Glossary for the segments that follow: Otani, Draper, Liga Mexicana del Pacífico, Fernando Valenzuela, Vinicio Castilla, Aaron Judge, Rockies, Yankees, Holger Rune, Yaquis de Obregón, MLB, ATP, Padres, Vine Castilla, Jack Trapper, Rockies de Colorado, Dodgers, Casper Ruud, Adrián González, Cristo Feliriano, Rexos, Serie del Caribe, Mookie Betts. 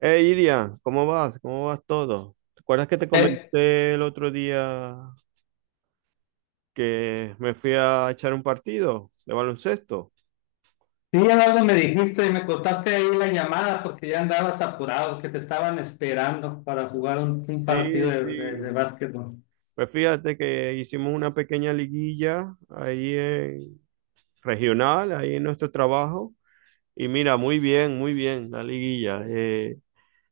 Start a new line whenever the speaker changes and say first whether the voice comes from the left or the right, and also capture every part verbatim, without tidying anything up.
right: Eh Iria, ¿cómo vas? ¿Cómo vas todo? ¿Te acuerdas que te
left: Eh,
right: comenté el otro día que me fui a echar un partido de baloncesto?
left: sí, algo me dijiste y me cortaste ahí la llamada porque ya andabas apurado, que te estaban esperando para jugar un, un partido
right: Sí,
left: de, de, de
right: sí.
left: básquetbol.
right: Pues fíjate que hicimos una pequeña liguilla ahí en regional, ahí en nuestro trabajo. Y mira, muy bien, muy bien la liguilla. Eh,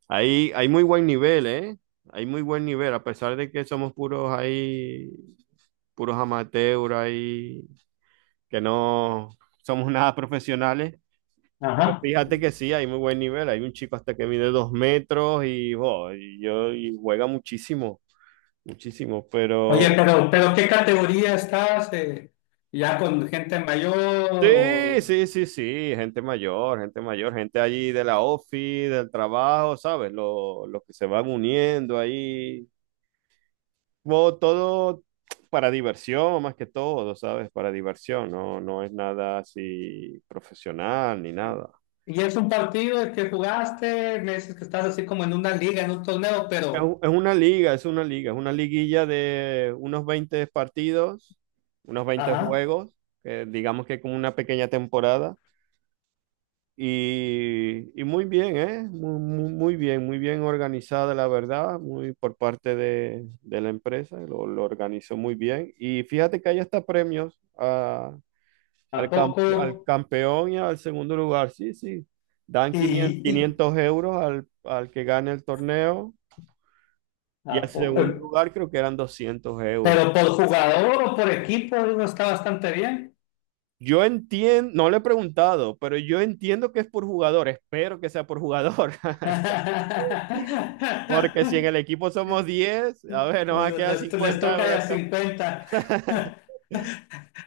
right: ahí hay muy buen nivel, ¿eh? Hay muy buen nivel, a pesar de que somos puros ahí, puros amateurs ahí que no somos nada profesionales, pero
left: Ajá.
right: fíjate que sí, hay muy buen nivel. Hay un chico hasta que mide dos metros y, jo, y yo, y juega muchísimo, muchísimo, pero
left: Oye, pero, pero ¿qué categoría estás, eh? ¿Ya con gente mayor?
right: sí,
left: O...
right: sí, sí, sí, gente mayor, gente mayor, gente allí de la ofi del trabajo, ¿sabes? Lo- Los que se van uniendo ahí, jo, todo para diversión más que todo, ¿sabes? Para diversión, no, no es nada así profesional ni
left: ¿Y
right: nada.
left: y es un partido que jugaste? Me dices que estás así como en una liga, en un torneo,
right: Es
left: pero...
right: u- es una liga, es una liga, es una liguilla de unos veinte partidos, unos veinte
left: Ajá.
right: juegos, que digamos que como una pequeña temporada. Y, y muy bien, ¿eh? Muy, muy- muy bien, muy bien organizada, la verdad, muy por parte de, de la empresa, lo, lo organizó muy bien. Y fíjate que hay hasta premios a-
left: ¿A
right: al, cam- al
left: poco?
right: campeón y al segundo lugar, sí, sí. Dan quinientos
left: ¿Y, y
right: quinientos euros al, al que gane el torneo y al
left: a poco,
right: segundo
left: eh?
right: lugar creo que eran doscientos euros.
left: ¿Pero por jugador o por equipo? Digo, está bastante bien.
right: Yo entiendo, no le he preguntado, pero yo entiendo que es por jugador, espero que sea por jugador, porque si en el equipo somos diez a ver, nos va a
left: Bueno,
right: quedar
left: Les, les
right: cincuenta
left: toca
right: euros
left: de
right: acá.
left: cincuenta.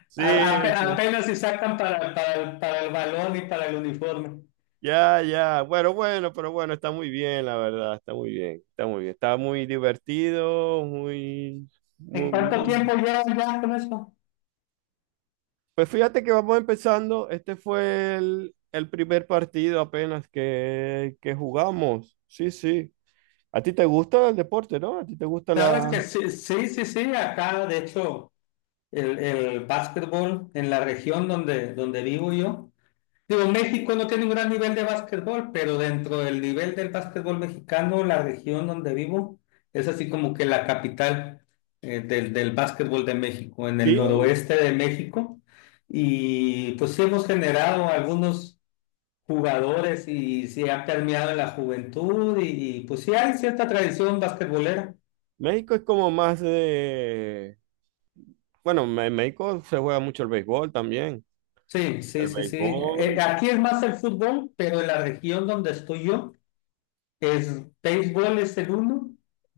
right: Sí,
left: A- ape-
right: sí,
left: apenas si sacan para, para, el- para el balón y para el uniforme.
right: ya, ya, bueno, bueno, pero bueno, está muy bien, la verdad, está muy bien, está muy bien, está muy divertido, muy,
left: ¿En
right: muy,
left: cuánto tiempo
right: muy...
left: llevan ya con eso?
right: Pues fíjate que vamos empezando, este fue el, el primer partido apenas que, que jugamos, sí, sí. ¿A ti te gusta el deporte, no? ¿A ti te gusta la...?
left: Sabes que sí, sí, sí, sí, acá de hecho el, el básquetbol en la región donde, donde vivo yo. Digo, México no tiene un gran nivel de básquetbol, pero dentro del nivel del básquetbol mexicano, la región donde vivo es así como que la capital eh, del, del básquetbol de México, en el
right: Sí,
left: noroeste de México. Y pues sí hemos generado algunos jugadores y se ha permeado en la juventud y, y, pues sí hay cierta tradición basquetbolera.
right: México es como más de... Bueno, en México se juega mucho el béisbol también.
left: Sí, sí,
right: El
left: sí, sí. Eh,
right: béisbol.
left: aquí es más el fútbol, pero en la región donde estoy yo. Es, Béisbol es el uno,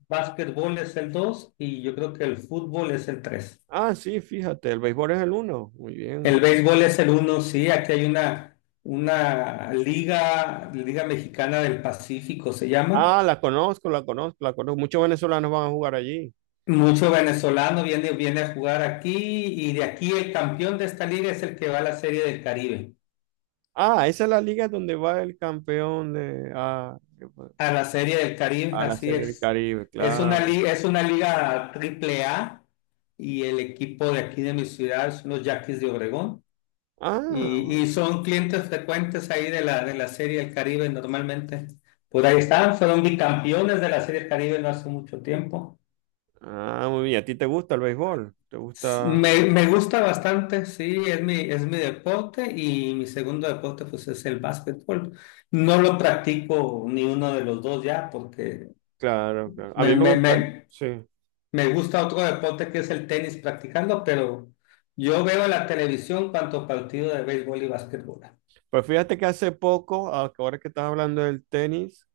left: básquetbol es el dos y yo creo que el fútbol es el tres.
right: Ah, sí, fíjate, el béisbol es el uno. Muy
left: El
right: bien.
left: béisbol es el uno, sí, aquí hay una, una liga, Liga Mexicana del Pacífico se llama.
right: Ah, la conozco, la conozco, la conozco. Muchos venezolanos van a jugar allí.
left: Mucho venezolano viene, viene a jugar aquí y de aquí el campeón de esta liga es el que va a la Serie del Caribe.
right: Ah, esa es la liga donde va el campeón de... Ah, qué bueno.
left: A la Serie del Caribe,
right: A la
left: así
right: Serie del
left: es.
right: Caribe,
left: Es una,
right: claro.
left: li- es una liga triple A y el equipo de aquí de mi ciudad son los Yaquis de Obregón.
right: Ah,
left: Y, y
right: bueno.
left: son clientes frecuentes ahí de la, de la Serie del Caribe normalmente. Por ahí están, fueron bicampeones de la Serie del Caribe no hace mucho tiempo.
right: Ah, muy bien. ¿A ti te gusta el béisbol? ¿Te gusta?
left: Me, me gusta bastante, sí, es mi, es mi deporte y mi segundo deporte pues es el básquetbol. No lo practico ni uno de los dos ya porque
right: Claro, claro. A mí
left: me,
right: me
left: me,
right: gusta,
left: me,
right: sí.
left: me gusta otro deporte que es el tenis practicando, pero yo veo en la televisión cuanto partido de béisbol y básquetbol.
right: Pues fíjate que hace poco, ahora que estás hablando del tenis,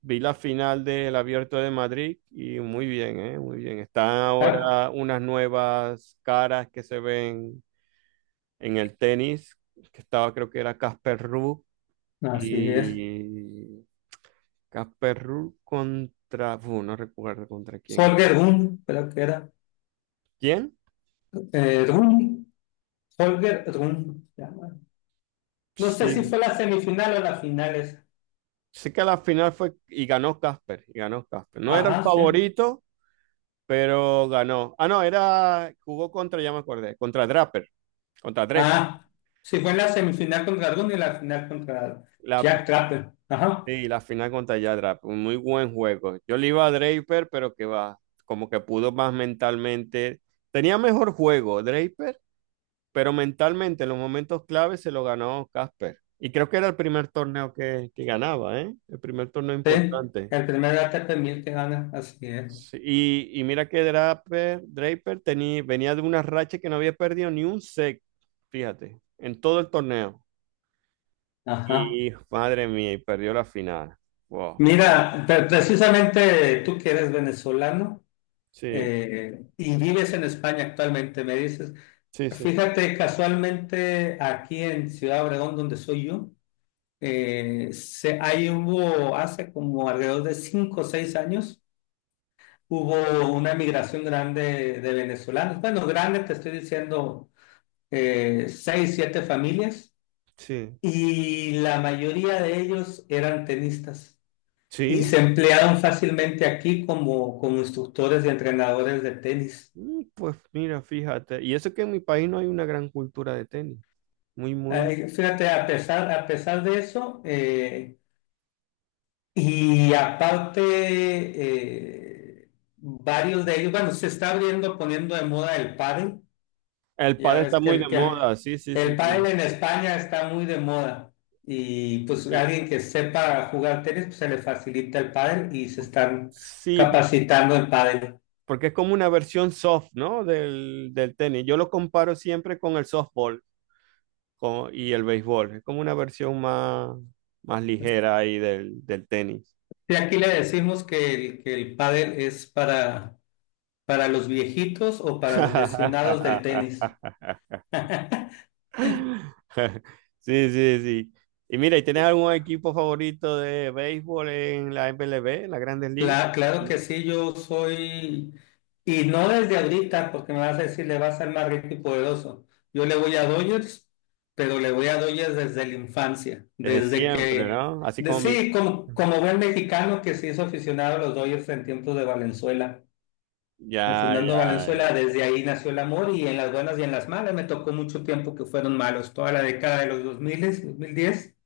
right: vi la final del Abierto de Madrid y muy bien, ¿eh? Muy bien. Están
left: Ah,
right: ahora unas nuevas caras que se ven en el tenis, que estaba creo que era Casper Ruud
left: así es.
right: y Casper Ruud contra, uf, no recuerdo contra quién es.
left: Holger Rune, creo que era.
right: ¿Quién?
left: Eh, Rune, Holger Rune. No sé si
right: Sí.
left: fue la semifinal o la final esa.
right: Sí que la final fue y ganó Casper, y ganó Casper. No era el
left: Ajá, sí.
right: favorito, pero ganó. Ah, no, era, jugó contra, ya me acordé, contra Draper, contra Draper.
left: Ah, sí fue en la semifinal contra Rune y la final contra
right: La,
left: Jack Trapper. Ajá,
right: sí, la final contra ya Draper, un muy buen juego. Yo le iba a Draper, pero que va, como que pudo más mentalmente. Tenía mejor juego Draper, pero mentalmente en los momentos claves se lo ganó Casper. Y creo que era el primer torneo que, que ganaba, ¿eh? El primer torneo
left: sí.
right: importante.
left: El primer A T P mil que gana, así es.
right: Sí, y, y mira que Draper, Draper tenía, venía de una racha que no había perdido ni un set, fíjate, en todo el torneo.
left: Ajá.
right: Y madre mía, y perdió la final. Wow.
left: Mira, pre- precisamente tú que eres venezolano
right: Sí,
left: eh, y vives en España actualmente, me dices,
right: sí, sí.
left: fíjate, casualmente aquí en Ciudad Obregón, donde soy yo. Eh, se, ahí hubo, hace como alrededor de cinco o seis años, hubo una migración grande de venezolanos. Bueno, grande, te estoy diciendo, eh, seis, siete familias,
right: Sí.
left: y la mayoría de ellos eran tenistas y
right: Sí.
left: se emplearon fácilmente aquí como, como instructores y entrenadores de tenis.
right: Mm, pues mira, fíjate. Y eso que en mi país no hay una gran cultura de tenis. Muy, muy.
left: Eh, fíjate, a pesar, a pesar de eso, eh, y aparte, eh, varios de ellos, bueno, se está abriendo, poniendo de moda el pádel.
right: El
left: Ya
right: pádel
left: ves
right: está
left: que
right: muy
left: el,
right: de
left: que el,
right: moda, sí, sí,
left: el
right: sí,
left: pádel
right: sí.
left: en España está muy de moda. Y pues
right: Y,
left: alguien que sepa jugar tenis, pues se le facilita el pádel y se están
right: sí, por-
left: capacitando en pádel.
right: porque es como una versión soft, ¿no? Del, del tenis. Yo lo comparo siempre con el softball. Como- y el béisbol. Es como una versión más, más ligera ahí del, del tenis.
left: Y aquí le decimos que el, que el pádel es para, para los viejitos o para los lesionados del tenis.
right: Sí, sí, sí. Y mira, ¿y tienes algún equipo favorito de béisbol en la M L B, en las Grandes Ligas?
left: Cla- claro que sí, yo soy, y no desde ahorita, porque me vas a decir, le vas a ser más rico y poderoso. Yo le voy a Dodgers, pero le voy a Dodgers desde la infancia,
right: Desde
left: desde
right: siempre,
left: que,
right: ¿no? Así
left: de-
right: como mi...
left: sí, como, como buen mexicano que se hizo aficionado a los Dodgers en tiempos de Valenzuela, en
right: Ya,
left: Fernando
right: ya,
left: Valenzuela,
right: ya.
left: desde ahí nació el amor y en las buenas y en las malas, me tocó mucho tiempo que fueron malos, toda la década de los dos dos mil dos mil diez,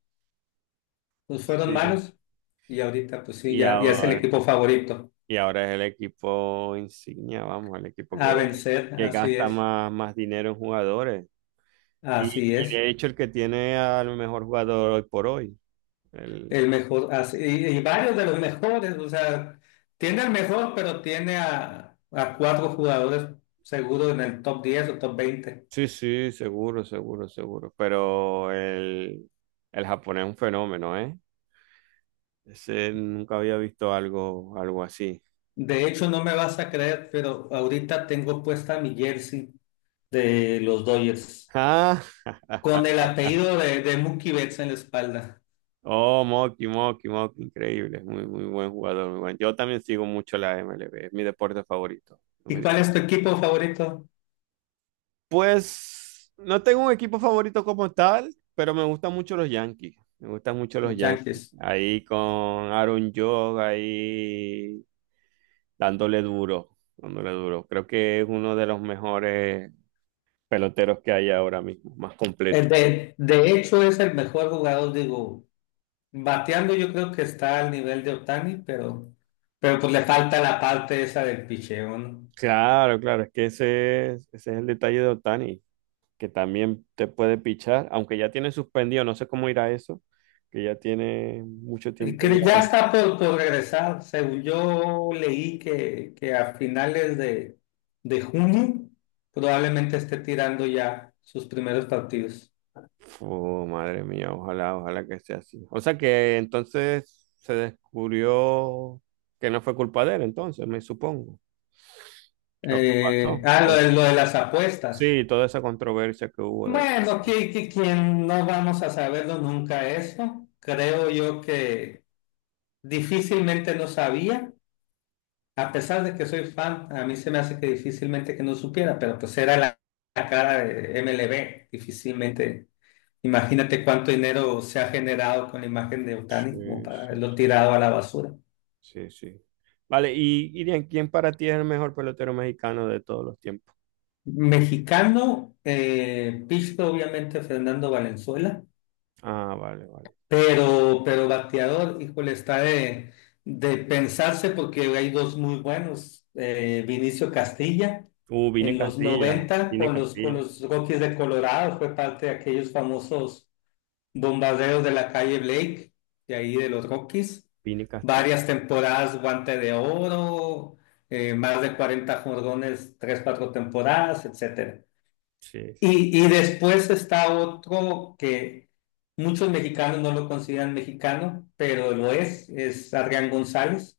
left: pues fueron
right: Sí.
left: malos y ahorita pues sí,
right: Y
left: ya, ya es el
right: ahora,
left: equipo favorito.
right: y ahora es el equipo insignia, vamos, el equipo
left: A
right: que,
left: vencer,
right: que
left: así
right: gasta
left: es,
right: más, más dinero en jugadores. Y,
left: así
right: y
left: es.
right: de hecho el que tiene al mejor jugador hoy por hoy. El,
left: El mejor, así, y, y varios de los mejores, o sea, tiene el mejor, pero tiene a, a cuatro jugadores seguro en el top diez o top veinte.
right: sí, sí, seguro, seguro, seguro. Pero el, el japonés es un fenómeno, ¿eh? Ese nunca había visto algo, algo así.
left: De hecho, no me vas a creer, pero ahorita tengo puesta mi jersey de los Dodgers
right: Ah,
left: con el apellido de, de Mookie Betts en la espalda.
right: oh, Moki, Moki, Moki, increíble. Muy, muy buen jugador, muy buen. Yo también sigo mucho la M L B, es mi deporte favorito.
left: ¿Y cuál es tu equipo favorito?
right: Pues no tengo un equipo favorito como tal, pero me gustan mucho los Yankees. Me gustan mucho los
left: Los
right: Yankees.
left: Yankees.
right: Ahí con Aaron Judge, ahí dándole duro, dándole duro. Creo que es uno de los mejores peloteros que hay ahora mismo, más
left: Eh,
right: completo.
left: De, de hecho, es el mejor jugador, digo. Bateando yo creo que está al nivel de Otani, pero, pero pues le falta la parte esa del picheo, ¿no?
right: Claro, claro, es que ese es, ese es el detalle de Otani, que también te puede pichar, aunque ya tiene suspendido, no sé cómo irá eso, que ya tiene mucho
left: Y
right: tiempo.
left: que ya está por, por regresar. Según yo leí que, que a finales de, de junio probablemente esté tirando ya sus primeros partidos.
right: Oh, madre mía, ojalá, ojalá que sea así. O sea que entonces se descubrió que no fue culpa de él, entonces, me supongo, lo que
left: Eh,
right: pasó.
left: ah, lo de, lo de las apuestas.
right: Sí, toda esa controversia que hubo de la...
left: Bueno, que, que quien no vamos a saberlo nunca eso. Creo yo que difícilmente no sabía. A pesar de que soy fan, a mí se me hace que difícilmente que no supiera, pero pues era la, la cara de M L B, difícilmente. Imagínate cuánto dinero se ha generado con la imagen de Otani como
right: Sí,
left: para
right: sí,
left: haberlo
right: sí,
left: tirado a la basura.
right: sí, sí. Vale, y Irian, ¿quién para ti es el mejor pelotero mexicano de todos los tiempos?
left: Mexicano, eh, pitcher, obviamente Fernando Valenzuela.
right: Ah, vale, vale.
left: Pero, pero bateador, híjole, está de, de pensarse porque hay dos muy buenos. eh, Vinicio Castilla,
right: Uh, Vine
left: en los
right: Castilla,
left: noventa
right: Vine
left: con los, con
right: Castilla,
left: los Rockies de Colorado, fue parte de aquellos famosos bombarderos de la calle Blake, de ahí de los Rockies.
right: Vine Castilla.
left: Varias temporadas, guante de oro, eh, más de cuarenta jordones, tres cuatro temporadas, etcétera.
right: Sí, sí.
left: Y, y después está otro que muchos mexicanos no lo consideran mexicano, pero lo es, es Adrián González,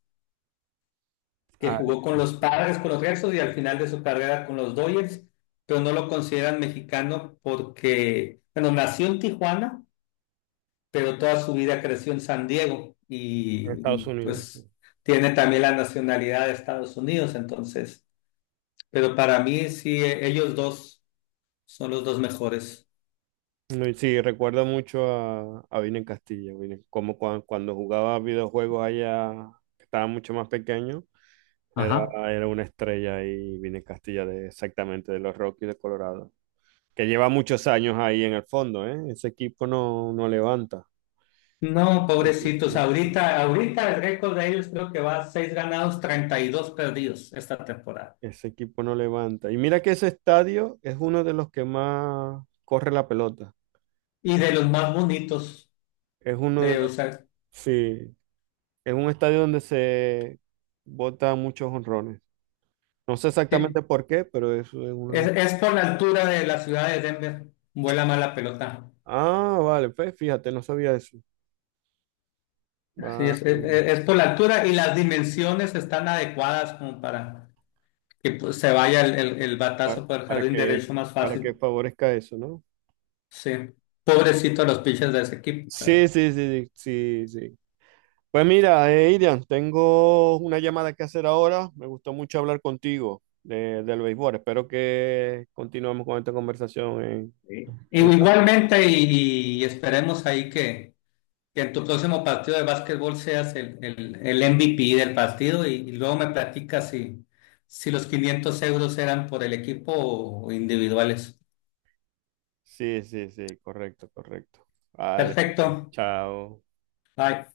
left: que
right: Ah,
left: jugó con los Padres, con los Rexos y al final de su carrera con los Dodgers, pero no lo consideran mexicano porque, bueno, nació en Tijuana, pero toda su vida creció en San Diego
right: de
left: y,
right: Estados
left: y,
right: Unidos, sí.
left: pues tiene también la nacionalidad de Estados Unidos, entonces, pero para mí sí, eh, ellos dos son los dos mejores.
right: No, y sí, recuerda mucho a, a Vine en Castilla, Vine- como cua- cuando jugaba videojuegos allá, que estaba mucho más pequeño, era,
left: Ajá.
right: era una estrella ahí, Vine en Castilla, de, exactamente, de los Rockies de Colorado, que lleva muchos años ahí en el fondo, ¿eh? Ese equipo no, no levanta,
left: No,
right: ese equipo
left: pobrecitos,
right: no,
left: ahorita, ahorita el récord de ellos creo que va a seis ganados, treinta y dos perdidos esta temporada.
right: ese equipo no levanta. Y mira que ese estadio es uno de los que más corre la pelota,
left: Y de los más bonitos
right: es uno de
left: de
right: los,
left: usar.
right: sí, es un estadio donde se bota muchos honrones. No sé exactamente
left: Sí,
right: por qué, pero eso es
left: es,
right: una...
left: es por la altura de la ciudad de Denver. Vuela más la pelota.
right: Ah, vale, pues fíjate, no sabía eso.
left: Así es, es,
right: Vale,
left: es por la altura y las dimensiones están adecuadas como para que pues, se vaya el, el, el
right: pa-
left: batazo por el
right: para
left: jardín
right: que,
left: derecho más
right: para que
left: fácil.
right: favorezca eso, ¿no?
left: Sí, pobrecito los pitchers de ese equipo,
right: Sí,
left: pero.
right: sí, sí, sí, sí. Pues mira, eh, Irian, tengo una llamada que hacer ahora. Me gustó mucho hablar contigo de, del béisbol. Espero que continuemos con esta conversación en...
left: Sí. Y...
right: en-
left: Igualmente, y, y esperemos ahí que, que en tu próximo partido de básquetbol seas el, el, el M V P del partido y, y luego me platicas si, si los quinientos euros eran por el equipo o individuales.
right: Sí, sí, sí, correcto, correcto. Vale,
left: Perfecto.
right: chao.
left: Bye.